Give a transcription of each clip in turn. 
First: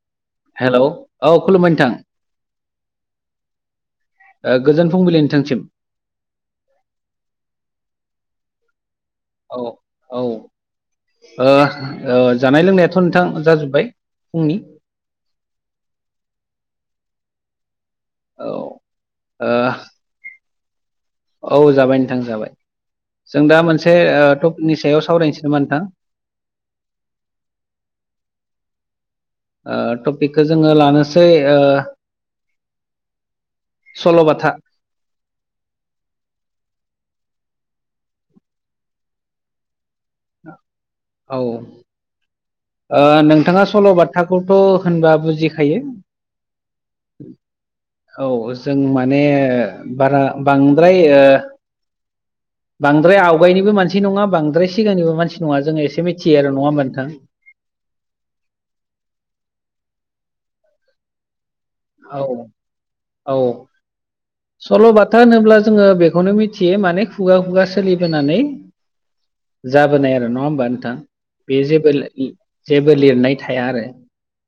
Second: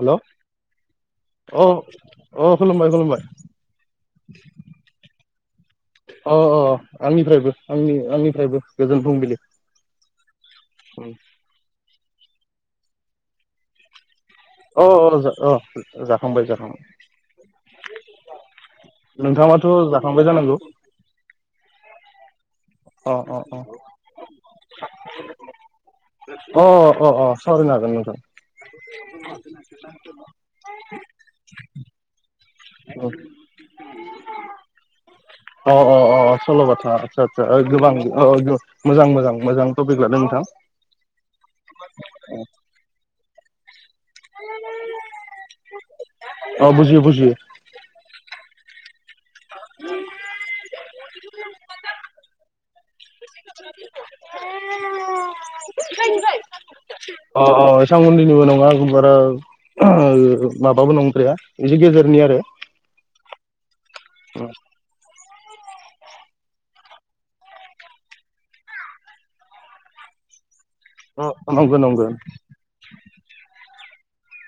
हेल' hello औ अ खुलुमबाय नोंथां अ खुलुमबाय खुलुमबाय ओ गोजोन फुंबिलि नोंथांसिम अह अह अह आंनिफ्रायबो आंनि आंनिफ्रायबो गोजोन फुंबिलि औ औ ओ ओ जानाय लोंनायाथ' नोंथां जाजोब्बाय फुंनि अ अ अ जाखांबाय जाखांबाय औ ओ नोंथाङाथ' जाखांबाय जानांगौ? औ जाबाय नोंथां जाबाय अ अ जों अ दा मोनसे ओ टपिकनि सायाव सावरायनोसै नामा नोंथां? अ अ अ सावररायनो हागोन नोंथां। ओ टपिकखौ जोङो लानोसै ओ सल'बाथा अ अ अ अ सल'बा था आसा आसा ओ गोबां मोजां मोजां मोजां टपिक लादों नोंथां औ ओ नोंथाङा सल'बा था खोथाखौथ' होनबा बुजिखायो अ बुजियो बुजियो औ जों मा माने बारा बांद्राय ओ बांद्राय आवगायनिबो मानसि नङा बांद्राय सिगांनिबो मानसि नङा जोङो एसे मिथियो आरो नङा होमबा नोंथां? अ अ एसां उननिबो नङा जों बारा ओ माबाबो नंद्राया बिदि गेजेरनि औ आरो [inaudible] था होनोब्ला जोङो बेखौनो मिथियो माने खुगा खुगा सोलिबोनानै जाबोनाय आरो नङा होमबा नों थां अ बे नंगौ जेबो नंगौ जेबो लिरनाय थाया आरो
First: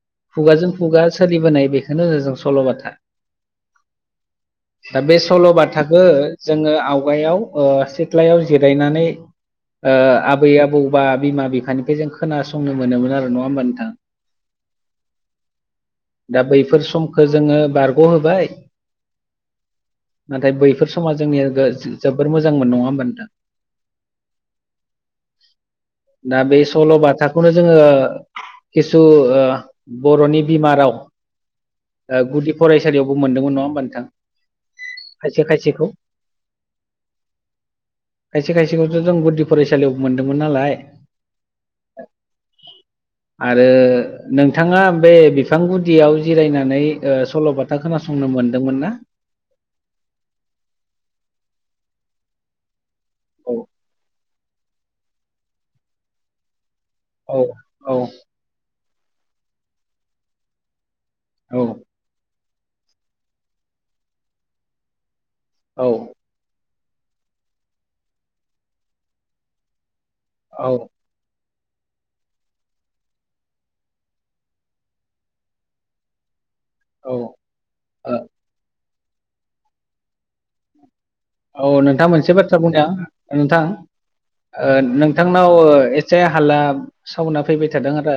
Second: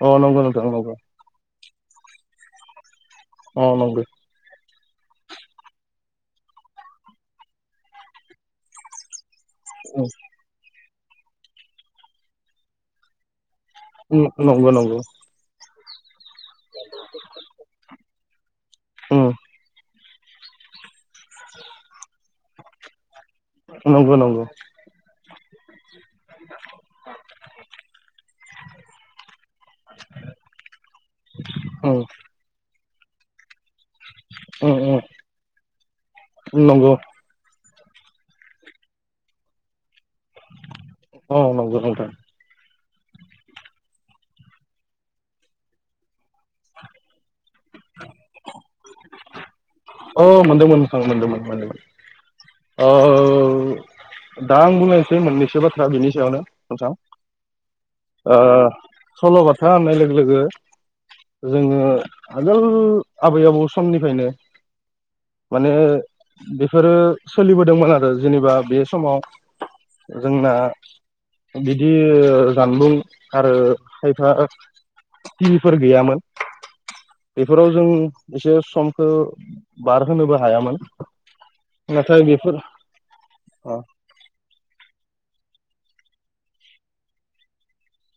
अ नंगौ नोंथां खुगाजों नंगौ खुगा सोलिबोनाय बेखौनो सल'बाथा अह नंगौ दा बे सल'बाथाखो जोङो आवगायाव ओ सिथ्लायाव जिरायनानै ओ आबै आबौ बा बिमा बिफानिफ्राय जों खोनासंनो मोनोमोन आरो नङा होमबाा नोंथां नंगौ नंगौ दा बैफोर समखो जोङो बारग' होबाय उम नाथाय बैफोर समा जोंनिया जोबोर मोजांमोन नङा होमब नोंथां नंगौ नंगौ [inaudible] [unintelligible] दा बे सल'बाथाखौनो जोङो खिसु बर'नि बिमाराव उम गुदि फरायसालियावबो मोनदोंमोन नङा होमबा नोंथां उ उ खायसे खायसेखौ नंगौ खायसे खायसेखौथ' जों गुदि फरायसालियाव मोनदोंमोन नालाय औ नंगौ नोंथां आरो नोंथाङा बे बिफां गुदियाव जिरायनानै ओ सल'बाथा खोथा खोनासंनो मोन्दोंमोन ना अ मोनदोंमोन नोथां मोनदोंमोन मोनदोंमोन औ ओ दा आं बुंलायनोसै मोननैसो बाथ्रा बेनि सायावनो नोंथां औ औ ओ सल'बाथा होननाय लोगो लोगो औ जोङो आगोल आबै आबौ समनिफ्रायनो माने औ बे बेफोरो सोलिबोदोंमोन आरो जेनेबा बे समाव जोंना औ बिदि जानबुं आरो खायफा टिभिफोर गैयामोन औ ओ बेफोराव जों एसे समखौ बारहोनोबो हायामोन औ नोंथाङा नाथाय मोनसे बेफोर बाथ्रा बुंनाया नोंथां अ ओ नों नोंथांनाव एसे हालला सावना फैबाय थादों आरो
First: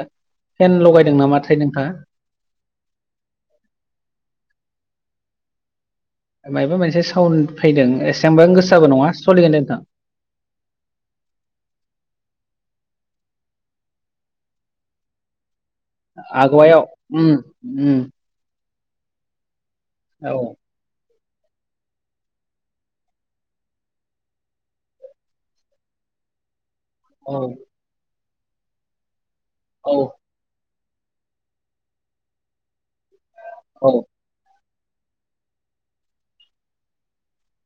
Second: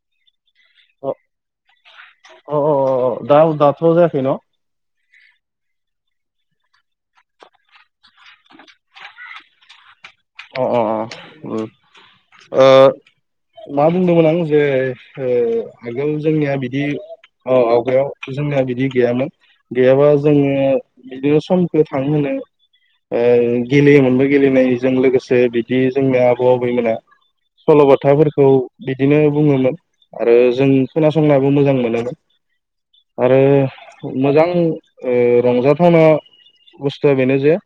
फेन अ लगायदों नामाथाय नोंथाङा अ अ दा दाथ' जायाखै न' मायबा मोनसे साउन्ड फैदों एसेबबा गोसाबो नङा सोलिगोन दे नोंथां अ अ अ ओ ओ मा बुंदोंमोन आं जे ओ आगोल जोंनिया आगुवायाव बिदि उम उम आवगायाव जोंनिया बिदि गैयामोन गैयाबा औ जोङो बिदिनो समखौ थां होनो गेलेयोमोनबो गेलेनायजों लोगोसे बिदि जोंनि आबौ आबैमोना औ सल'बाथाफोरखौ बिदिनो बुङोमोन औ आरो जों खोनासंनाबो मोजां मोनोमोन। आरो मोजां ओ रंजाथावना बुस्थुआ बेनो जे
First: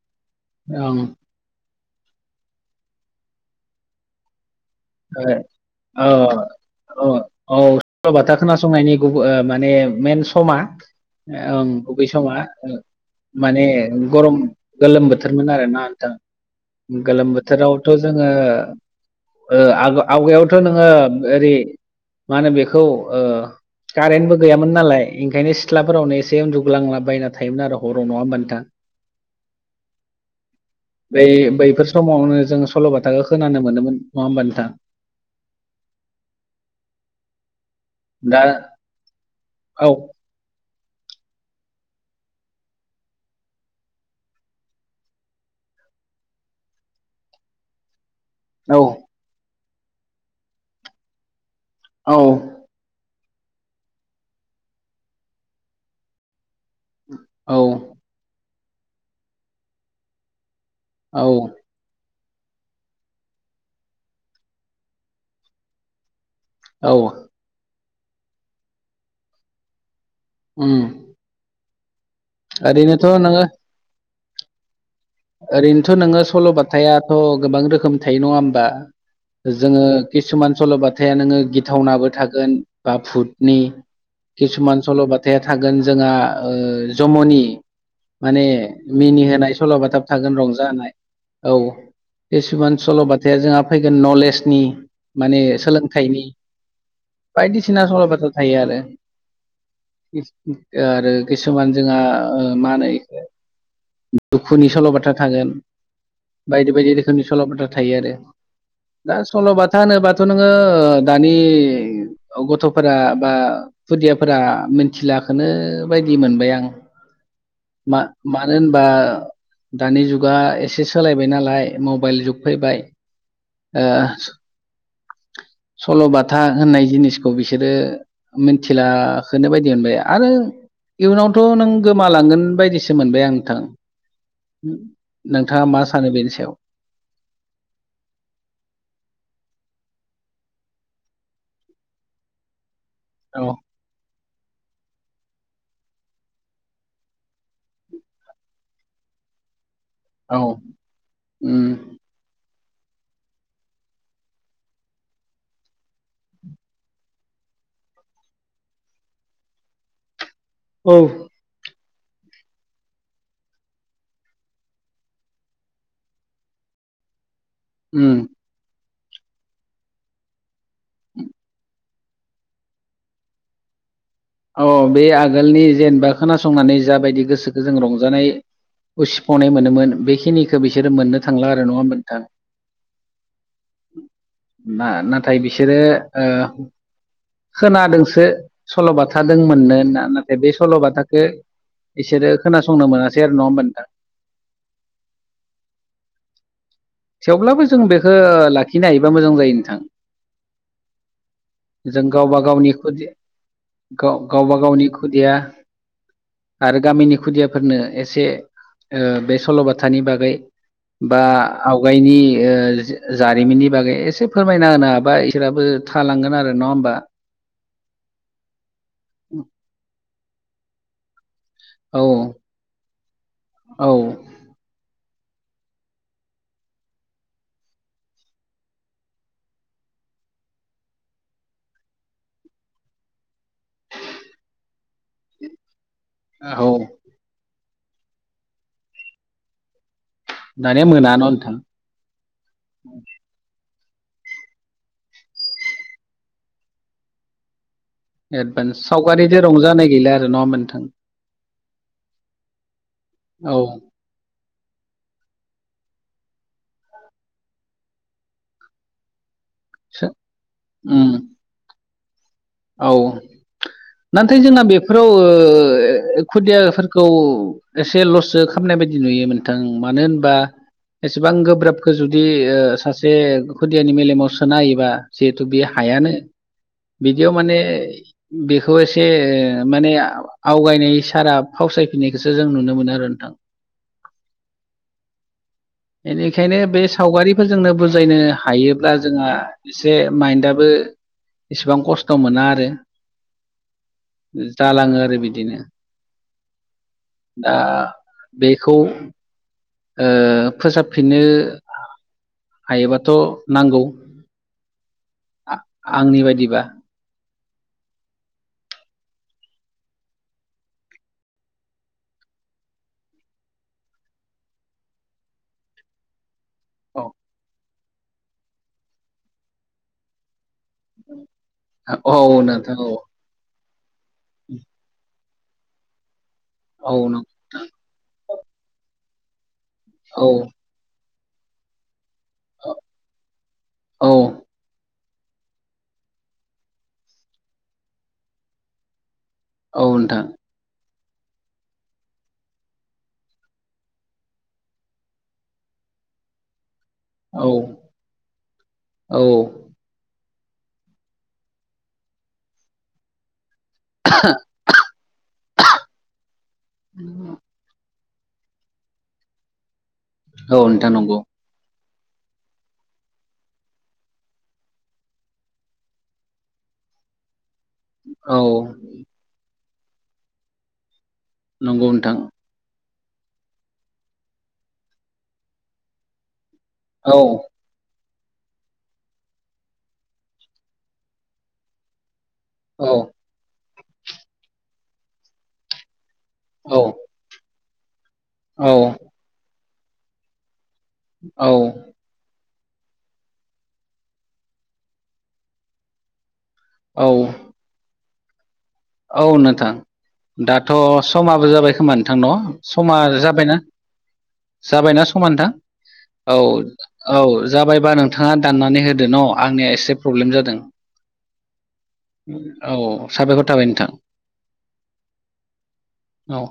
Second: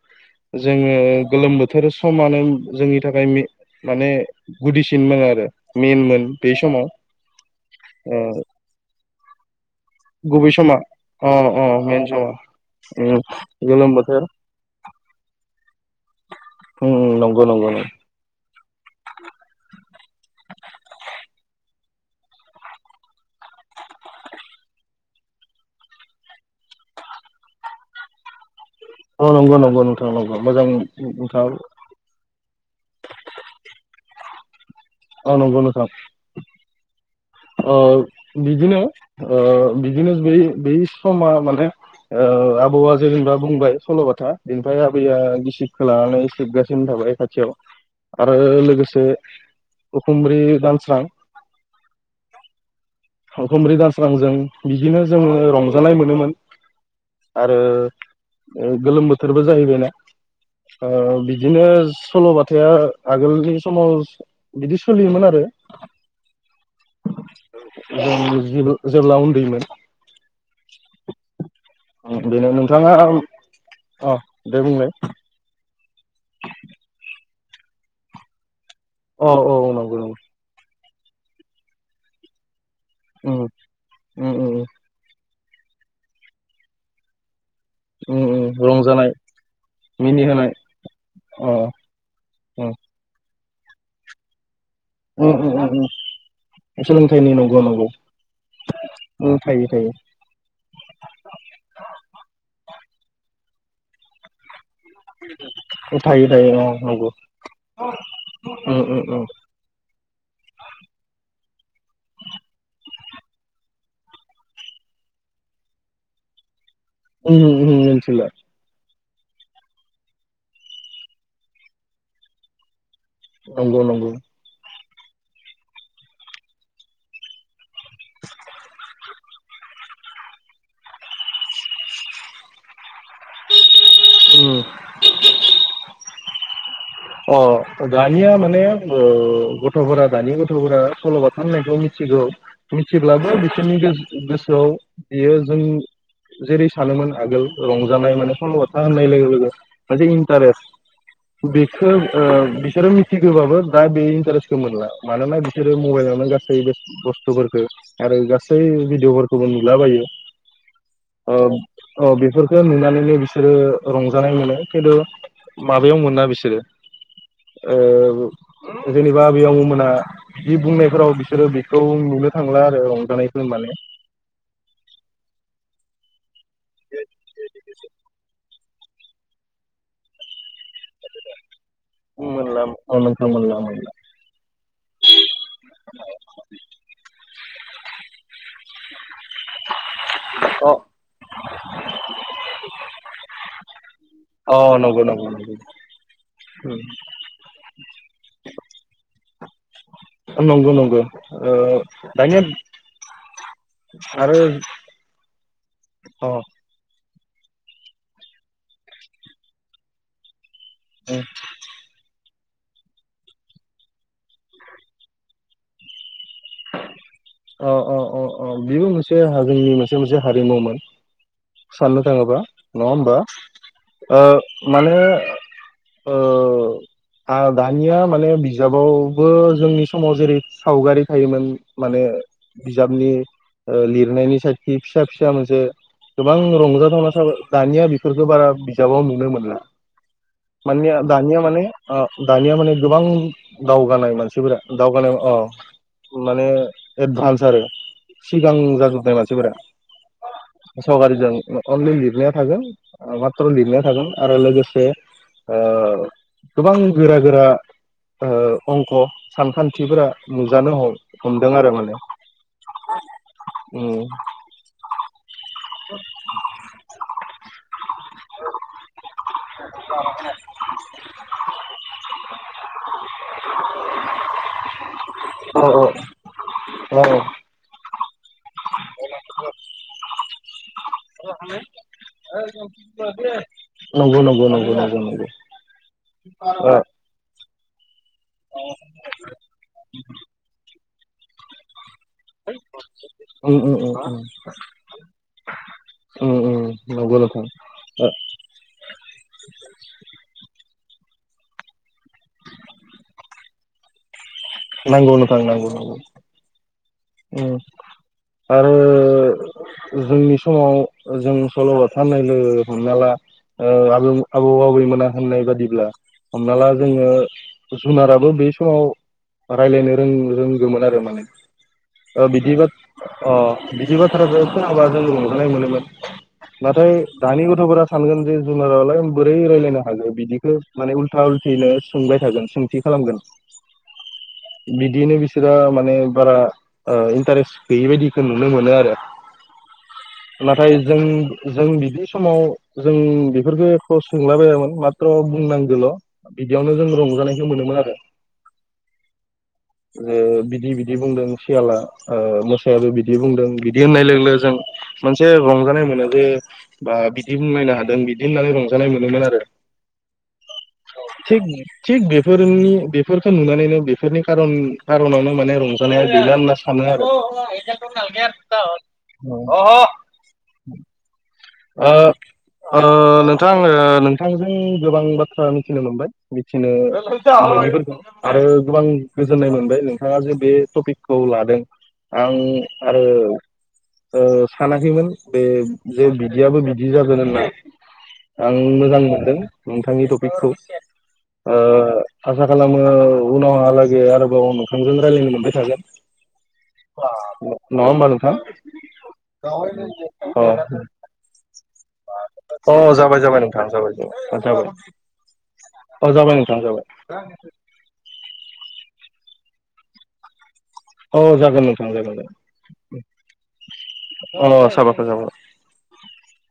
जोङो ओं गोलोम बोथोर समानो जोंनि थाखाय माने गुदिसिनमोन आरो ओ मेनमोन बे औ औ समाव ओ सल'बाथा खोनासंनायनि गुबै माने मेन समा अ अ ओं बबे मेन समा उम माने गोलोम बोथोर गरम गोलोम बोथोर मोन आरोना नोंथां उम गोलोम नंगौ नंगौ नंगौ बोथोरावथ' जोङो आवगायावथ' नोङो ओरै मा होनो बेखौ ओ कारेन्टबो गैयामोन नालाय ओंखायनो सिथ्लाफोरावनो एसे उन्दुग्लांलाबायायना थायोमोन आरो हराव नङा ओमबा नोंथां औ नंगौ नंगौ नोंथां नंगौ मोजां बे नोंथां बैफोर समावनो जों सल'बा थाखाखौ खोनानो मोनोमोन। नङा होनबा नोंथां ओ नंगौ नोंथां ओ दा बिदिनो ओ औ बिदिनो बै बै समा माने ओ आबौआ जेनेबा बुंबाय सल'बाथा बेनिफ्राय आबैया गिसिबखौ लानानै सिबगासिनो। खाथियाव आरो औ लोगोसे उखुंब्रि दानस्रां औ खुमब्रि दास्रांजों बिदिनो जोङो रंजानाय मोनोमोन। आरो गोलोम बोथोरबो जाहैबायना ओ औ बिदिनो सल'बथाया आगोलनि समाव बिदि सोलियोमोन आरो औ जों जेब्ला उन्दैमोन। उम बेनो नोंथाङा ओरैनोथ' नोङो अ दे बुंलाय ओरैनोथ' नोङो सल'बथायाथ' गोबां रोखोमनि थायो नङा होमबा अ औ जोङो नंगौ नंगौ किसुमान सल'बथाया नोङो गिथावनाबो थागोन बा उम भुटनि उम किसुमान सल'बथाया थागोन जोंहा जम'नि उम माने उम रंजानाय मिनि होनाय सल'बाथा थागोन मिनिहोनाय रंजा होनाय अ औ उम किसुमान सल'बथाया जोंहा फैगोन नलेजनि उम माने उम उम उम सोलोंथाइनि सोलोंथाइनि नंगौ बायदिसिना नंगौ सल' बाथा थायो आरो उम थायो थायो आरो किसुमान जोंहा ओ मा होनो इखो दुखुनि सल' बाथ्रा थागोन थायो थायो अ बायदि बायदि नंगौ रोखोमनि सल'बाथा थायो आरो उम उम दा उम सल' बाथा होनो बाथ थ' नोङो ओ दानि गथ'फोरा बा खुदियाफोरा मिथिला गाखोनो बायदि मोनबाय आं उम उम मिनथिला मा-मानो होनबा दानि जुगा एसे सोलायबाय नालाय मबाइल जुग फैबाय। नंगौ नंगौ। ओ सल'बाथा होननाय जिनिसखौ बिसोरो मिथिला खोनो बायदि मोनबाय आरो इयुनावथ' नों गोमालांगोन बायदिसो मोनबाय आं नोंथां। उम नोंथाङा मा सानो बेनि सायाव अ दानिया माने ओ गथ'फोरा दानि गथ'फोरा सल'बाथा होननायखौ मिथि गौ मिथिब्लाबो औ बिसोरनि गोस गोसोआव बियो जों जेरै सानोमोन आगोल रंजानाय माने सल' बाथा होननाय लोगो लोगो मोनसे औ इन्टारेस्ट उम बेखो ओ बिसोरो मिथिगोबाबो दा बे इन्टारेस्टखौ मोनला मानोना बिसोरो मबाइलावनो गासै बे बुस्थुफोरखो आरो गासै भिडिअ'फोरखौबो नुलाबायो औ ओ अ बेफोरफोरखो नुनानैनो बिसोरो रंजानाय मोनो। खिन्थु माबायाव मोना बिसोरो ओ उम जेनेबा बैयाव मोना जि बुंनायफोराव बिसोरो बे खौ नुनो थांला आरो रंजानायखौ माने औ बे आगोलनि जेनेबा खोनासंनानै जाबायदि गोसोखौ जों रंजानाय उसिफ'नाय मोनोमोन बेखिनिखौ बिसोरो मोननो थांला आर नङा होनबा नोंथां मोनला अ नोंथां मोनला मोनला मा नाथाय बिसोरो ओ खोनादोंसो सल' बाथा दों मोननो होनना नाथाय बे अ सल'बाथाखो इसोरो खोनासंनो मोनासै आरो नङा होनबा नोंथां। अ नंगौ नंगौ नंगौ। थेवब्लाबो जों बेखो लाखिनो हायोबा मोजां जायो नोंथां। नंगौ नंगौ ओ जों गावबा दायोन गावनि खुदि गाव गावबा गावनि खुदिया अ आरो गामिनि खुदियाफोरनो एसे ओ बे सल'बाथानि बागै बा बिनि ओ जो जारिमिननि बागै एसे फोरमायना होनो हाबा इसोराबो थालांगोन आरो नङा होमबा अ अ अ अ बेबो मोनसे हारिनि मोनसे मोनसे हारिमुमोन। साननो औ थाङोबा नङा होमबा औ ओ मानो ओ आ दानिया माने बिजाबावबो जोंनि समाव जेरै सावगारि थायोमोन मानो बिजाबनि ओ लिरनायनि साइखि फिसा फिसा मोनसे गोबां औ रंजाथावना था दानिया बेफोरफोरखो बारा बिजाबाव नुनो मोनला। दानिया मानिया मोना न' दानिया नोंथां माने ओ दानिया माने गोबां दावगानाय मानसिफोरा दावगानाय अ माने एडभान्स आरो सिगां एडभान्स जाजोबनाय सावगारिजों मानसिफोरा रंजानाय गैला आरो नङा होमबा नोंथां सावगारिजों अनलि लिरनाया थागोन ओ माथ्र' औ लिरनाया थागोन आरो लोगोस से ओ गोबां गोरा गोरा ओ अंक सो सानखान्थिफोरा नुजानो उम ह-हमदों आरो माने औ उम नाथाय जोंना बेफोराव ओ खुदियाफोरखौ एसे ल'सो खामनाय बायदि नुयोमोन नोंथां मानो होनबा एसेबां गोब्राबखौ जुदि ओ सासे खुदियानि मेलेमाव सोना होयोबा जिहेथु बे अ हाया। अ [unintelligible] बिदियाव माने बेखौ एसे ओ माने आवगायनाय सारा फावसाय फिननायखो सो जों नुनो मोनो आरो नोंथां। नंगौ नंगौ नंगौ नंगौ नंगौ। बेनिखायनो ओ बे सावगारिफोरजोंनो बुज जायनो हायोब्ला जोंहा एसे माइन्दआबो एसेबां खस्थ थ'' मोना आरो उम उम उम जालाङो आरो बिदिनो। उम उम नंगौ नोंथां दा ओ बेखौ ओ फोसाबफिननो हायोबाथ' नांगौ। नांगौ नोथां आ नांगौ नांगौ। आंनि बायदिबा उ आरो जोंनि समाव जों सल'बाथा होननाय लोगो लोगो हमना ला ओ आबौ आबौ आबैमोना होननाय बादिब्ला हमना ला औ जोङो जुनाराबो बे समाव रायलायनो रों रों ङोमोन आरो माने औ ओ बिदि नोंथां औ बाथ बिदि बाथ्राखो खोनाबा जों रं जाखांनाय मोनोमोन नाथाय औ नों दानि गथ'फोरा सानगोन जे जुनारालाय बोरै रायलायनो। आरो औ बिदिखो माने उल्था उल्थिनो सोंबाय थागोन सोंथि खालामगोन। औ बिदिनो बिसोरो माने बारा ओ इन्टारेस्ट गैयि बायदिखौ नुनो मोनो आरो। औ नोंथां। नाथाय जों जों बिदि समाव जों बेफोरफोरखौ खसोंलाबायामोन माथ्र' बुंनांगोल' बिदियावनो जोंङो रंजानायखौ औ मोनोमोन आरो औ जे बिदि बिदि बुंदों। सियाला ओ मोसाया बिबायदि बुंदों। बिदि होननाय लोगो लोगो जों मोनसे रंजानाय मोनो जे बा बिदि बुंलायनो हादों बि बिदि होननानै रंजानाय मोनोमोन आरो। औ नोंथां नंगौ। थिग थिग बेफोरनि बेफोरखौ नुनानैनो बेफोरनि कारन कारनावनो माने रंजानाया गैला होनना सानो आरो। औ [inaudible] नंगौ नोंथां। ओ नोंथां आङो नोंथांजों गोबां बाथ्रा मिथिनो मोनबाय। मिथिनो औ मोनैफोरखौ। आरो गोबां गोजोननाय मोनबाय नोंथाङा जे बे टपिकखौ लादों। आं औ आरो ओ सानाखैमोन बे जे बिदियाबो औ बिदि जागोन होनना। आं औ मोजां मोनदों नोंथांनि टपिकखौ। औ ओ आसा खालामो उनावहालागै आरोबाव नोंथांजों रायलायनो मोनबाय थागोन। औ नङा होमबा नोंथां? औ नोंथां दाथ' अ समाबो जाबाय खोमा नोंथां न अ समा जाबाय जाबाय जाबायना? नोंथां जाबाय जाबाय जाबाय जाबायना समा नोंथां? अ जाबाय औ नोंथां जाबाय औ जाबायबा नोंथाङा दाननानै हो दो न' आंनिया एसे प्रब्लेम जादों। औ जागोन नोंथां जागोन जागोन। औ साबायखर थाबाय नोंथां अ साबायखर [inaudible] औ